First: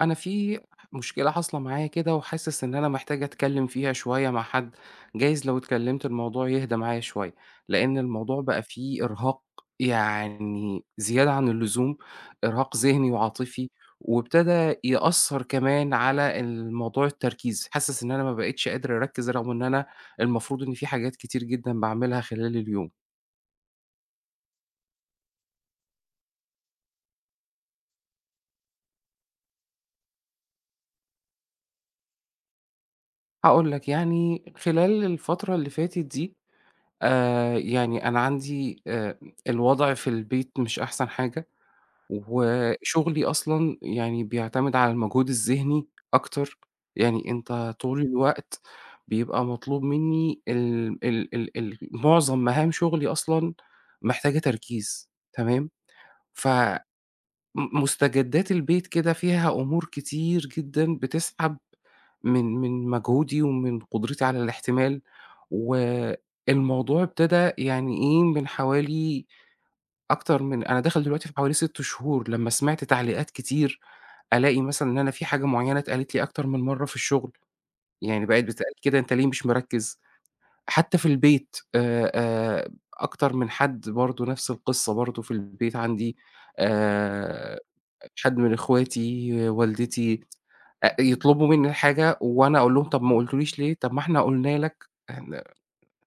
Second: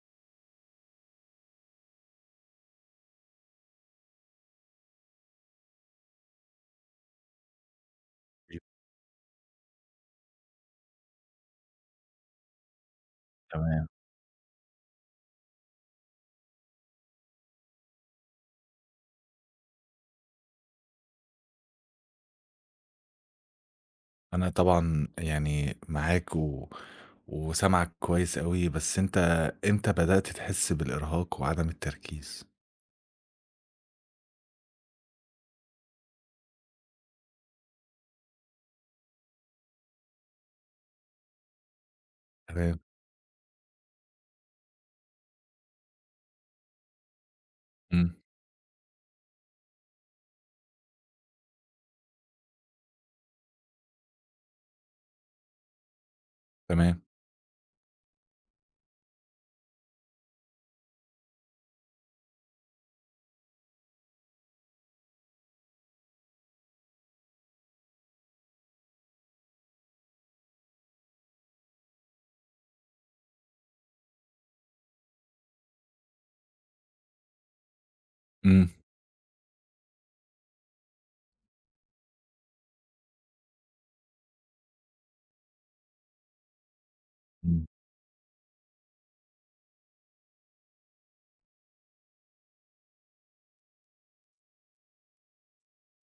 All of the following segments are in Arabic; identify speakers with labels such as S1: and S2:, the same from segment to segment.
S1: أنا في مشكلة حاصلة معايا كده وحاسس إن أنا محتاج أتكلم فيها شوية مع حد، جايز لو اتكلمت الموضوع يهدى معايا شوية، لأن الموضوع
S2: أيوه.
S1: بقى فيه إرهاق يعني زيادة عن اللزوم، إرهاق ذهني وعاطفي،
S2: تمام.
S1: وابتدى يأثّر كمان على الموضوع التركيز، حاسس إن أنا ما بقيتش قادر أركّز رغم إن أنا المفروض إن في حاجات كتير جدًا باعملها خلال اليوم.
S2: أنا طبعًا يعني معاك و وسامعك كويس أوي، بس أنت إمتى بدأت تحس بالإرهاق وعدم التركيز؟
S1: هاقول لك يعني خلال الفترة اللي فاتت دي يعني أنا عندي الوضع في البيت مش أحسن حاجة،
S2: تمام.
S1: وشغلي أصلًا يعني بيعتمد على المجهود الذهني أكتر، يعني أنت طول
S2: إمم.
S1: الوقت بيبقى مطلوب مني ال ال ال ال معظم مهام شغلي أصلًا محتاجة تركيز تمام، فم
S2: تمام.
S1: مستجدات البيت كده فيها أمور كتير جدًا بتسحب من مجهودي ومن قدرتي على الاحتمال، والموضوع ابتدى يعني إيه، من حوالي أكتر من أنا داخل دلوقتي في حوالي 6 شهور، لمّا سمعت تعليقات كتير، ألاقي مثلًا إن أنا في حاجة معيّنة اتقالت لي أكتر من مرّة في الشغل، يعني بقِت
S2: إمم.
S1: بتتقال كده أنت ليه مش مركّز، حتى في البيت أكتر من حد برضه نفس القصة برضه في البيت عندي آآ
S2: إمم.
S1: حد من إخواتي، والدتي، يطلبوا منّي حاجة وأنا أقول لهم: "طَب ما قلتوليش ليه؟ طَب ما إحنا قُلنا لك." إحنا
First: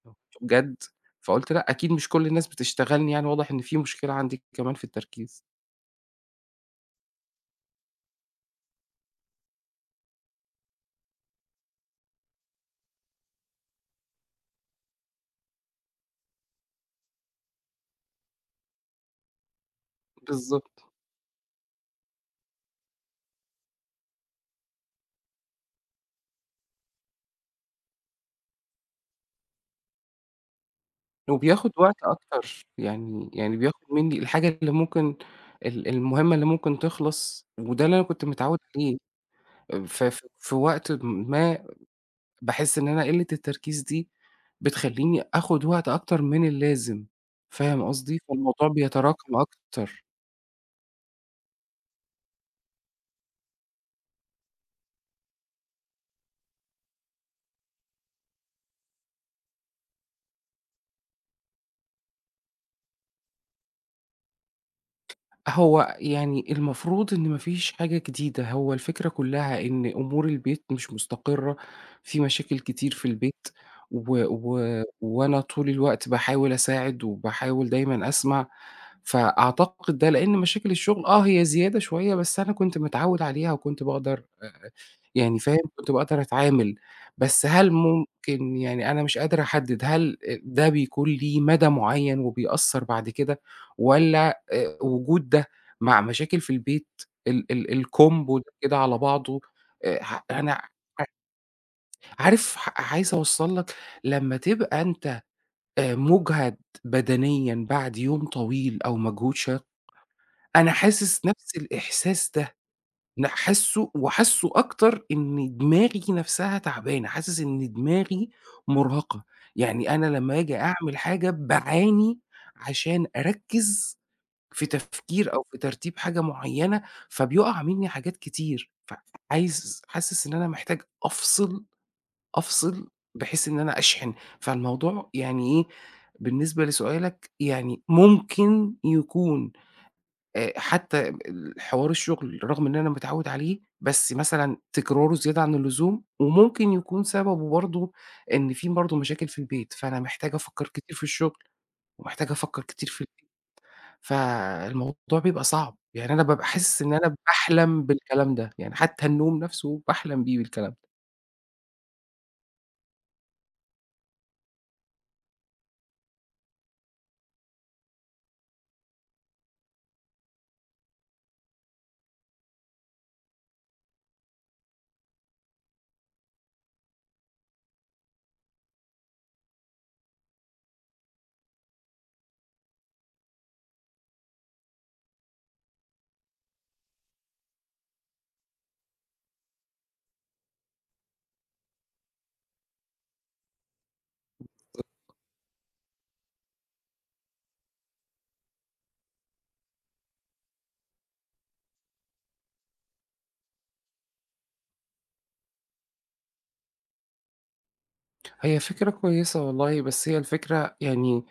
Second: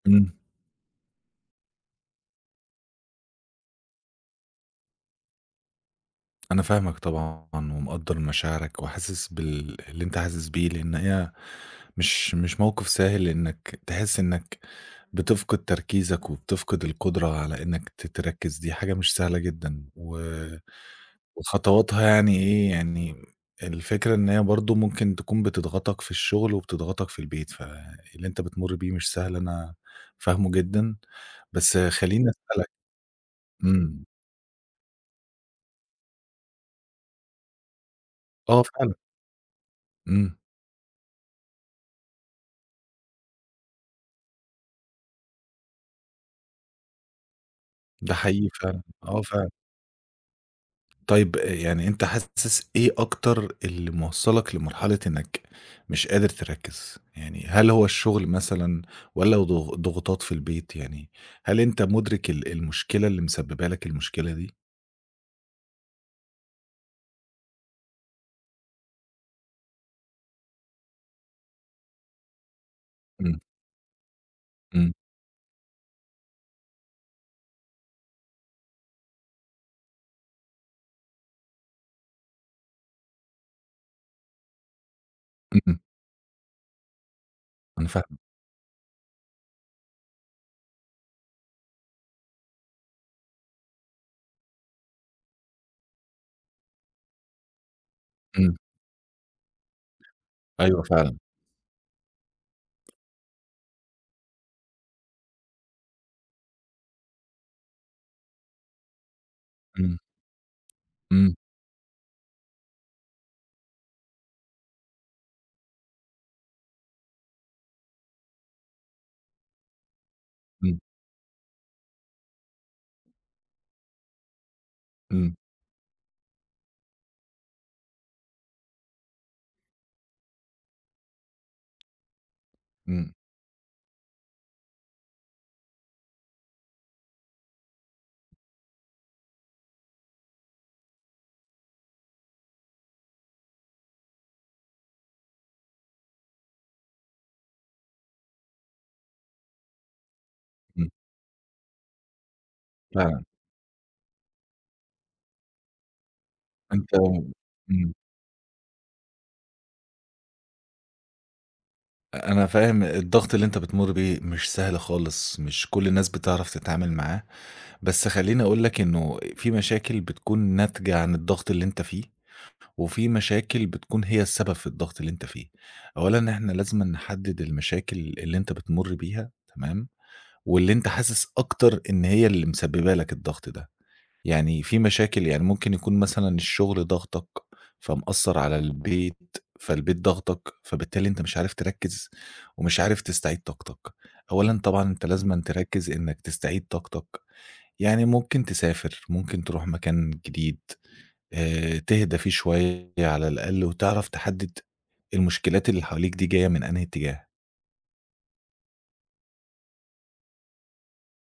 S2: إمم.
S1: بجد، فقُلت لأ، أكيد مش كل الناس بتشتغلني يعني واضح إن في مشكلة عندي كمان في التركيز.
S2: أنا فاهمك طبعًا ومقدّر مشاعرك وحاسس اللي أنت حاسس بيه، لإن هي مش موقف سهل إنّك تحس إنّك بتفقد تركيزك وبتفقد القدرة على إنّك تركّز، دي حاجة مش سهلة جدًا و
S1: بالضبط.
S2: وخطواتها يعني إيه، يعني الفكرة إن هي برضه ممكن تكون بتضغطك في الشغل وبتضغطك في البيت، فاللي أنت بتمُر بيه مش سهل أنا فاهمه جدًا،
S1: وبياخد
S2: بس
S1: وقت
S2: خلّيني
S1: أكتر،
S2: أسألك.
S1: يعني بياخد
S2: إمم.
S1: منّي الحاجة اللي ممكن المهمة اللي ممكن تخلص وده اللي أنا كنت متعوّد
S2: آه فعلًا.
S1: عليه، ف ف
S2: إمم.
S1: في وقت ما باحس إن أنا قِلّة التركيز دي بتخلّيني آخُد وقت أكتر من اللازم، فاهم
S2: ده
S1: قصدي؟
S2: حقيقي
S1: فالموضوع
S2: فعلًا، آه
S1: بيتراكم
S2: فعلًا.
S1: أكتر.
S2: طيب يعني أنت حاسس إيه أكتر اللي موصّلك لمرحلة إنّك مش قادر تركّز؟ يعني هل هو الشغل مثلًا والّا ضغوطات في البيت يعني؟ هل أنت مُدرك المشكلة اللي مسبّبة لك المشكلة دي؟
S1: هو يعني المفروض إن ما فيش حاجة جديدة، هو الفكرة كُلّها إن أمور البيت مش مستقرة، في مشاكل كتير في
S2: إمم.
S1: البيت و و
S2: إمم.
S1: وأنا طول الوقت باحاول أساعد وباحاول دايمًا أسمع، فأعتقد ده لإن مشاكل الشُغل آه، هي زيادة شوية، بس أنا كنت متعوِّد عليها وكنت باقدر يعني فاهم،
S2: إمم.
S1: كنت باقدر أتعامل، بس هل
S2: أنا فاهمك.
S1: ممكن يعني أنا مش قادر أحدد هل ده بيكون ليه مدى معيّن وبيأثّر بعد كده والّا وجود ده مع مشاكل في البيت ال ال الCombo ده
S2: إمم.
S1: كده على بعضه ح أنا
S2: أيوه
S1: ع
S2: فعلًا.
S1: عارف عايز أوصّل لك لمّا تبقى أنت مُجهَد بدنيًا بعد يوم طويل أو مجهود شاق،
S2: إمم.
S1: أنا حاسس
S2: إمم.
S1: نَفْس الإحساس ده لأ حاسُّه وحاسُّه أكتر إن دماغي نفسها تعبانة، حاسس إن دماغي مُرهَقة، يعني أنا لمّا آجي
S2: إمم.
S1: أعمل حاجة باعاني عشان أركِّز في
S2: إمم.
S1: تفكير أو في ترتيب حاجة معيّنة، فبيُقع منّي حاجات كتير، فعايز حاسس إن أنا محتاج أفصِل، أفصِل
S2: إمم.
S1: بحيث إن أنا أشحن، فالموضوع يعني إيه، بالنسبة لسؤالك يعني ممكن يكون حتى حوار الشغل رغم إن أنا متعوّد عليه، بس مثلًا تكراره زيادة عن اللزوم، وممكن يكون سببه برضه إن في برضه مشاكل في البيت، فأنا محتاج أفكّر
S2: إمم.
S1: كتير في الشغل، ومحتاج أفكّر كتير في
S2: فعلًا.
S1: البيت، فالموضوع بيبقى صعب، يعني أنا بابقى حاسس إن
S2: أنت
S1: أنا باحلم
S2: إمم.
S1: بالكلام ده، يعني حتى النوم نفسه باحلم بيه بالكلام ده.
S2: أنا فاهم الضغط اللي أنت بتمُر بيه مش سهل خالص، مش كل الناس بتعرف تتعامل معاه، بس خلّيني أقول لك إنه في مشاكل بتكون ناتجة عن الضغط اللي أنت فيه، وفي مشاكل بتكون هي السبب في الضغط اللي أنت فيه. أولًا إحنا لازمًا نحدد المشاكل اللي أنت بتمُر بيها، تمام، واللي أنت حاسس أكتر إن هي اللي مسببة لك الضغط ده. يعني في مشاكل يعني ممكن يكون مثلًا الشغل ضاغطك، فمأثّر على البيت، فالبيت ضاغطك، فبالتالي أنت مش عارف تركّز ومش عارف تستعيد طاقتك. أولًا طبعًا أنت لازمًا تركّز إنّك تستعيد طاقتك، يعني ممكن تسافر، ممكن تروح مكان جديد، تهدى فيه شوية على الأقل وتعرف تحدّد المشكلات اللي حواليك دي جاية من أنهي اتجاه.
S1: هي فكرة كويسة والله، بس هي الفكرة يعني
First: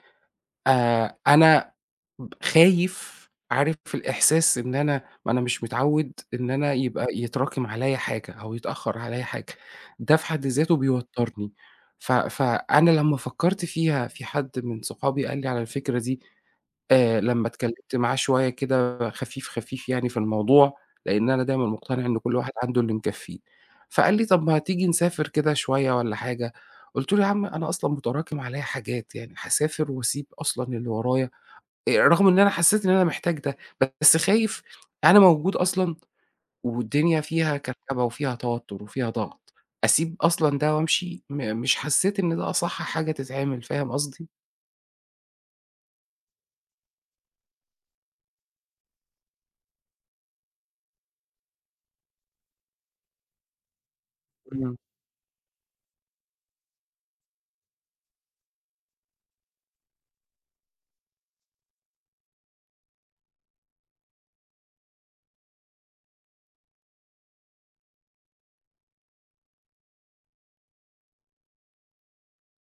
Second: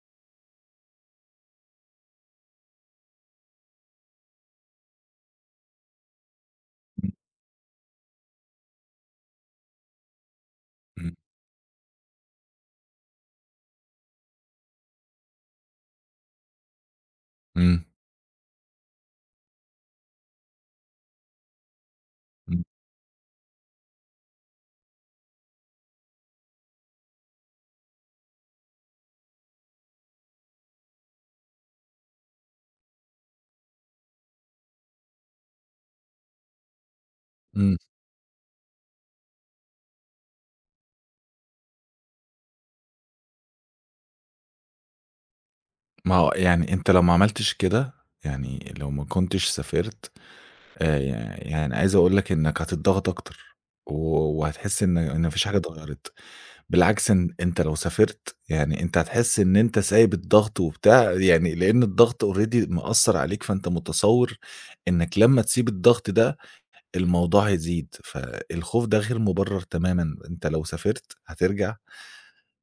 S1: أنا ب خايف، عارف الإحساس إن أنا ما أنا مش متعوّد إن أنا يبقى يتراكم عليّا حاجة أو يتأخّر عليّا حاجة، ده في حد ذاته
S2: إمم.
S1: بيوتّرني. فأنا لمّا فكّرت فيها في حد من صحابي قال لي على الفكرة دي، لمّا
S2: إمم.
S1: اتكلّمت معاه شوية كده خفيف، خفيف يعني في الموضوع، لإن أنا دايمًا مقتنع إن كل واحد
S2: إمم.
S1: عنده اللي مكفّيه. فقال لي: "طَب ما تيجي نسافر كده شوية والّا حاجة؟" قُلت له: "يا عم أنا أصلًا متراكم عليّا حاجات، يعني هاسافر وأسيب أصلًا اللي ورايا؟" رغم إن أنا حسّيت إن أنا محتاج ده، بس خايف أنا موجود أصلًا والدنيا فيها
S2: إمم.
S1: كركبة وفيها توتُّر وفيها ضغط، أسيب أصلًا ده وأمشي؟ مش حسّيت إن ده أصح حاجة تتعمل، فاهم قصدي؟
S2: ما هو يعني أنت لو ما عملتش كده، يعني لو ما كنتش سافرت ي يعني عايز أقول لك إنك هتتضغط أكتر، و
S1: إمم،
S2: وهتحس إن ما فيش حاجة اتغيّرت، بالعكس إن أنت لو سافرت يعني أنت هتحس إن أنت سايب الضغط وبتاع، يعني لإن الضغط already مأثّر عليك، فأنت متصوّر إنك لمّا تسيب الضغط ده الموضوع هيزيد، فالخوف ده غير مُبرّر تمامًا، أنت لو سافرت هترجع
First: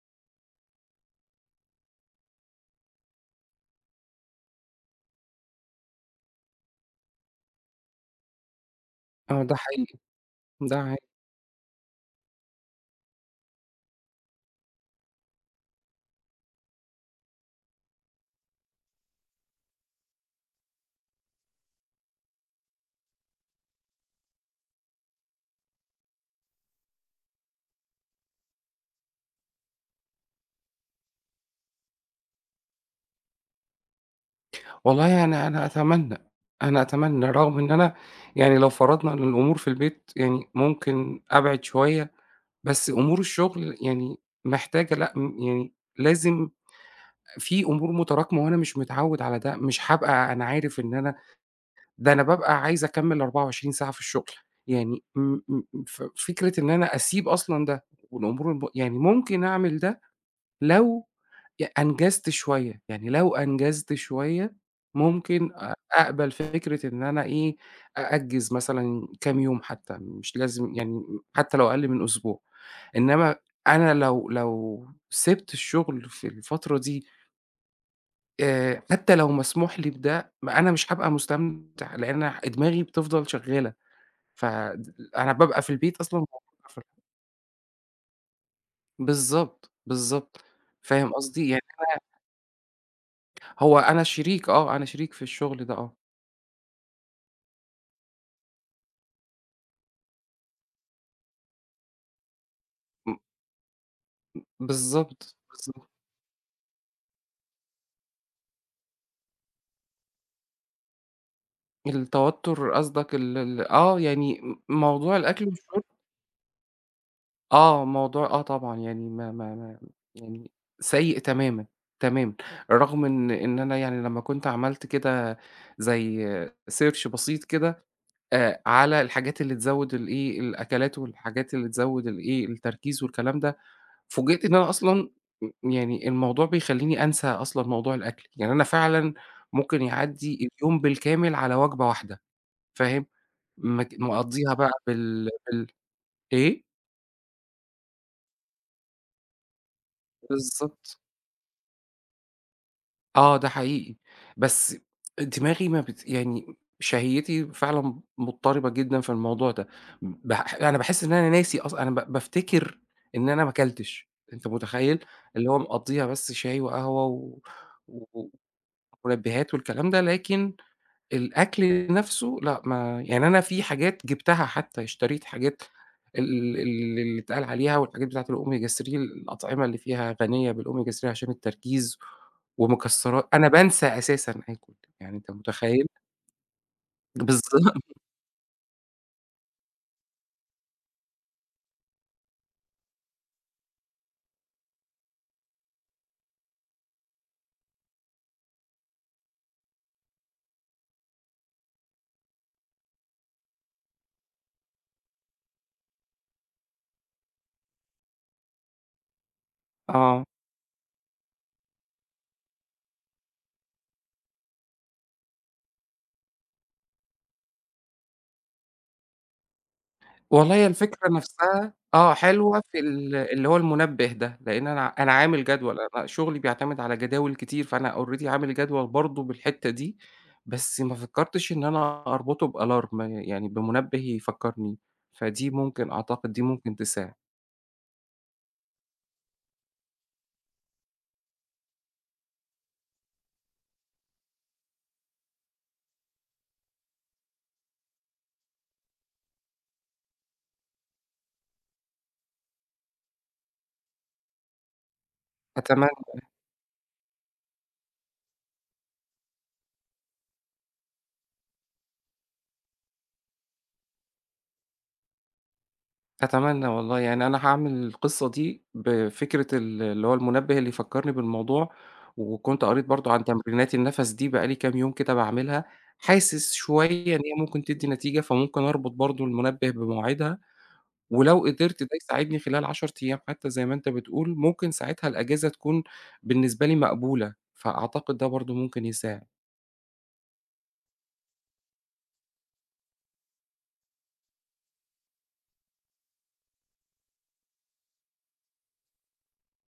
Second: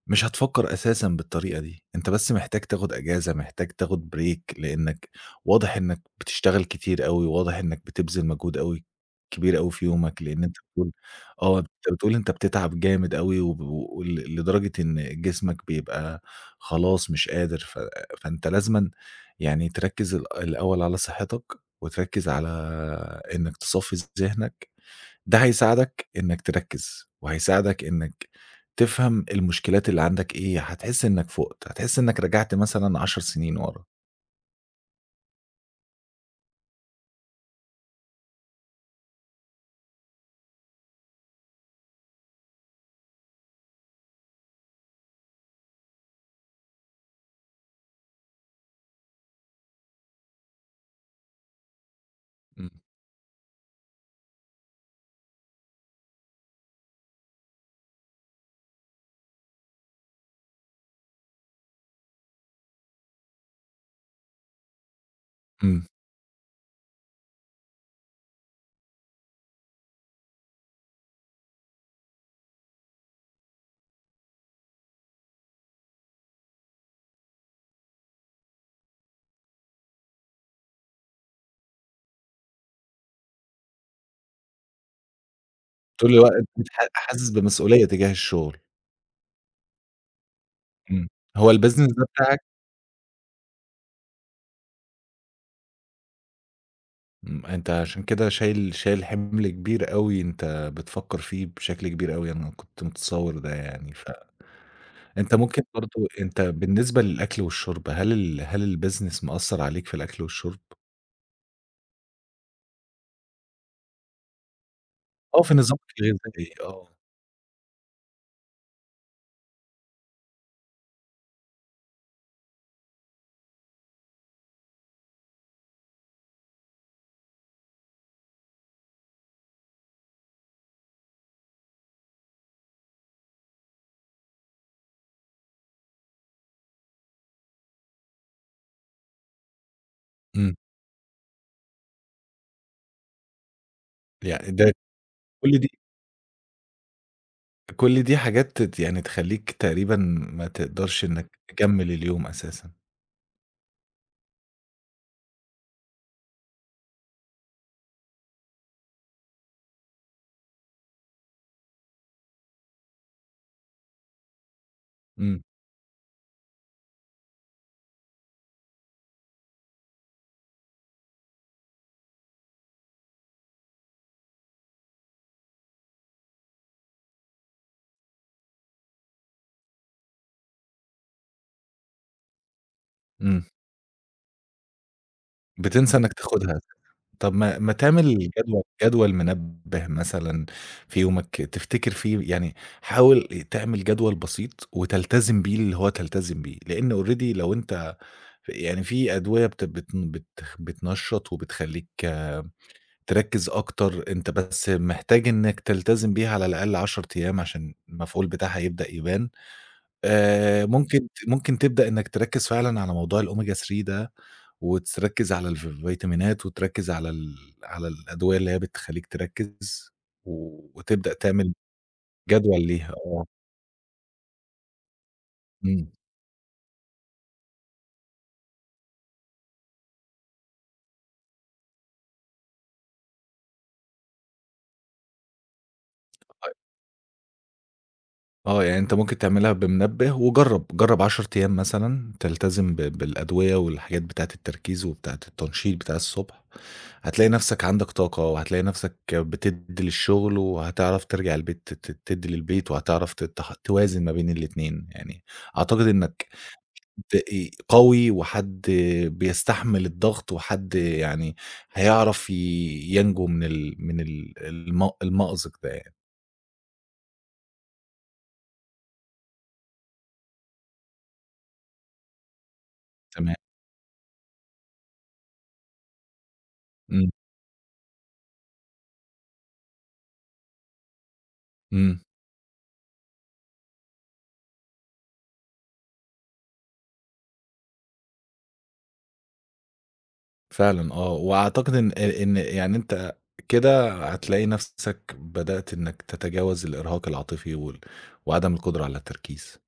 S2: مش هتفكّر أساسًا بالطريقة دي، أنت بس محتاج تاخد أجازة، محتاج تاخد بريك، لإنّك واضح إنّك بتشتغل كتير أوي، واضح إنّك بتبذل مجهود أوي
S1: آه ده
S2: كبير أوي في
S1: حقيقي،
S2: يومك، لإن أنت
S1: ده
S2: بتقول
S1: حقيقي.
S2: آه، أنت بتقول أنت بتتعب جامد أوي وب و- ول لدرجة إن جسمك بيبقى خلاص مش قادر، فأنت لازمًا يعني تركّز الأول على صحّتك وتركّز على إنّك تصفّي ذهنك ده هيساعدك إنك تركّز، وهيساعدك إنك تفهم المشكلات اللي عندك إيه، هتحس إنك فُقت، هتحس إنك رجعت مثلًا 10 سنين ورا.
S1: والله أنا أتمنى، أنا أتمنى رغم إن أنا يعني لو فرضنا إن الأمور في البيت يعني ممكن أبعد شوية، بس أمور الشغل يعني محتاجة لأ، يعني لازم في أمور متراكمة وأنا مش متعوّد على ده، مش هابقى أنا عارف إن أنا ده أنا بابقى
S2: إمم.
S1: عايز أكمّل 24 ساعة في الشغل، يعني م م م- ف فكرة إن أنا أسيب أصلًا ده والأمور الب يعني ممكن أعمل ده لو أنجزت شوية، يعني لو أنجزت شوية ممكن
S2: إمم.
S1: أقبل فكرة إن أنا إيه، أأجّز مثلًا كام يوم حتى، مش لازم يعني حتى لو أقل من أسبوع، إنّما أنا لو سِبت الشغل في الفترة دي حتى لو مسموح لي بده، ما أنا مش هابقى مستمتع، لإن أنا دماغي بتفضل شغالة، ف د أنا بابقى في البيت
S2: طول
S1: أصلًا
S2: الوقت
S1: بافكر في
S2: حاسس بمسؤولية تجاه الشغل.
S1: بالضبط، بالضبط،
S2: إمم.
S1: فاهم قصدي؟
S2: هو
S1: يعني
S2: الbusiness
S1: أنا
S2: ده بتاعك.
S1: أنا شريك آه، أنا شريك في الشغل ده آه،
S2: إمم، أنت عشان كده شايل حِمل كبير أوي، أنت بتفكّر فيه بشكل كبير أوي، أنا كنت
S1: م
S2: متصوّر ده يعني، فأنت
S1: بالضبط،
S2: ممكن
S1: بالضبط،
S2: برضه أنت بالنسبة للأكل والشُرب، هل الbusiness مأثّر عليك في الأكل والشُرب؟
S1: التوتر قصدك ال ال آه، يعني موضوع
S2: آه،
S1: الأكل
S2: في نظامك
S1: والشرب
S2: الغذائي، آه.
S1: آه، موضوع آه طبعًا، يعني ما يعني سيء تمامًا، تمامًا، رغم إن أنا يعني لمّا كنت عملت كده زي search بسيط كده على الحاجات اللي تزوّد الإيه، الأكلات والحاجات اللي تزوّد الإيه، التركيز والكلام ده، فوجئت إن أنا أصلًا يعني الموضوع بيخلّيني أنسى أصلًا موضوع الأكل، يعني أنا فعلًا ممكن يعدّي
S2: إمم.
S1: اليوم بالكامل على وجبة واحدة، فاهم؟
S2: يعني
S1: مقضّيها بقى
S2: ده
S1: بال
S2: كل
S1: بال
S2: دي
S1: إيه؟
S2: كل دي حاجات يعني تخلّيك تقريبًا ما
S1: بالضبط.
S2: تقدرش إنّك تكمّل اليوم أساسًا.
S1: آه، ده حقيقي، بس دماغي ما بت يعني شهيتي فعلًا مضطربة جدًا في الموضوع ده، أنا باحس إن أنا ناسي أصلًا أنا بافتكر إن أنا ما أكلتش، أنت متخيّل؟
S2: إمم.
S1: اللي هو مقضّيها بس شاي وقهوة و و ومنبهات والكلام ده، لكن الأكل نَفْسه لأ، ما يعني أنا في حاجات جِبتها حتى، اشتريت حاجات ال ال اللي اتقال عليها والحاجات بتاعة الOmega 3 الأطعمة اللي فيها غنية بالOmega 3 عشان التركيز ومكسرات،
S2: إمم.
S1: أنا بانسى أساسًا آكُل، يعني أنت متخيّل؟
S2: بتنسى إنّك تاخدها. طب ما
S1: بالضبط،
S2: تعمل جدول منبه مثلًا في يومك تفتكر فيه يعني حاول تعمل جدول بسيط وتلتزم بيه اللي هو تلتزم بيه، لإن already لو أنت يعني في أدوية بت بت بت بتنشّط وبتخلّيك تركّز أكتر، أنت بس محتاج إنّك تلتزم بيها على الأقل 10 أيام عشان المفعول بتاعها يبدأ يبان.
S1: آه.
S2: ممكن تبدأ إنّك تركّز فعلًا على موضوع الOmega 3 ده، وتركّز على الفيتامينات وتركّز على على الأدوية اللي هي بتخلّيك تركّز،
S1: والله هي الفكرة
S2: وتبدأ تعمل
S1: نفسها آه،
S2: جدول
S1: حلوة في
S2: ليها آه.
S1: اللي هو المنبه ده، لإن أنا عامل جدول،
S2: إمم.
S1: أنا شغلي بيعتمد على جداول كتير، فأنا already عامل جدول برضه بالحتّة دي، بس ما فكّرتش إن أنا أربطه بalarm يعني بمنبه يفكّرني، فدي ممكن أعتقد دي ممكن تساعد،
S2: آه. يعني أنت ممكن تعملها بمنبه وجرّب، جرّب 10 أيام مثلًا تلتزم بالأدوية والحاجات بتاعة التركيز وبتاعة التنشيط بتاع الصبح. هتلاقي نفسك عندك طاقة، وهتلاقي نفسك بتدّي للشغل، وهتعرف ترجع البيت ت ت تدّي للبيت، وهتعرف ت تح توازن ما بين الاتنين، يعني أعتقد
S1: أتمنى.
S2: إنك ت قوي وحد بيستحمل الضغط، وحد يعني هيعرف ينجو من ال من ال الم المأزق ده يعني،
S1: أتمنى والله، يعني أنا هاعمل القصة دي بفكرة اللي هو المنبه اللي يفكّرني بالموضوع، وكنت قريت برضه عن
S2: تمام.
S1: تمرينات النَفَس دي بقى لي كام يوم كده باعملها، حاسس
S2: إمم.
S1: شوية إن هي ممكن تدّي نتيجة، فممكن أربط برضه المنبه بمواعيدها، ولو قدرت ده
S2: إمم.
S1: يساعدني خلال 10 أيام حتى زي ما أنت بتقول، ممكن ساعتها الأجازة تكون بالنسبة لي مقبولة، فأعتقد ده برضه ممكن يساعد.
S2: فعلًا آه، وأعتقد إن يعني أنت كده هتلاقي نفسك بدأت إنك تتجاوز الإرهاق العاطفي وعدم القدرة على التركيز.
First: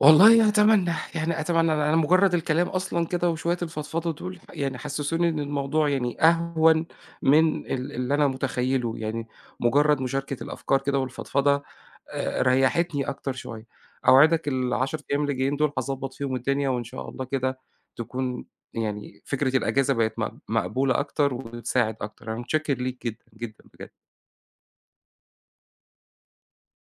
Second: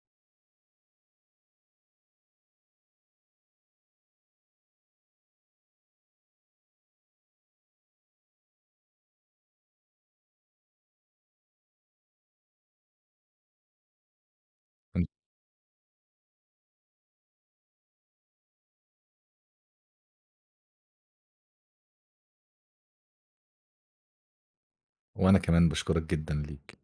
S1: والله يعني أتمنى، يعني أتمنى أنا مجرّد الكلام أصلًا كده وشوية الفضفضة دول يعني حسّسوني إن الموضوع يعني أهون من اللي أنا متخيّله، يعني مجرّد مشاركة الأفكار كده والفضفضة ريّحتني أكتر شوية. أوعدك ال10 أيام اللي جايين دول هاضبّط فيهم الدنيا وإن شاء الله كده تكون يعني فكرة الأجازة بقت مقبولة أكتر وتساعد أكتر، أنا متشكّر ليك جدًا، جدًا بجد.
S2: وأنا كمان باشكرك جدًا ليك.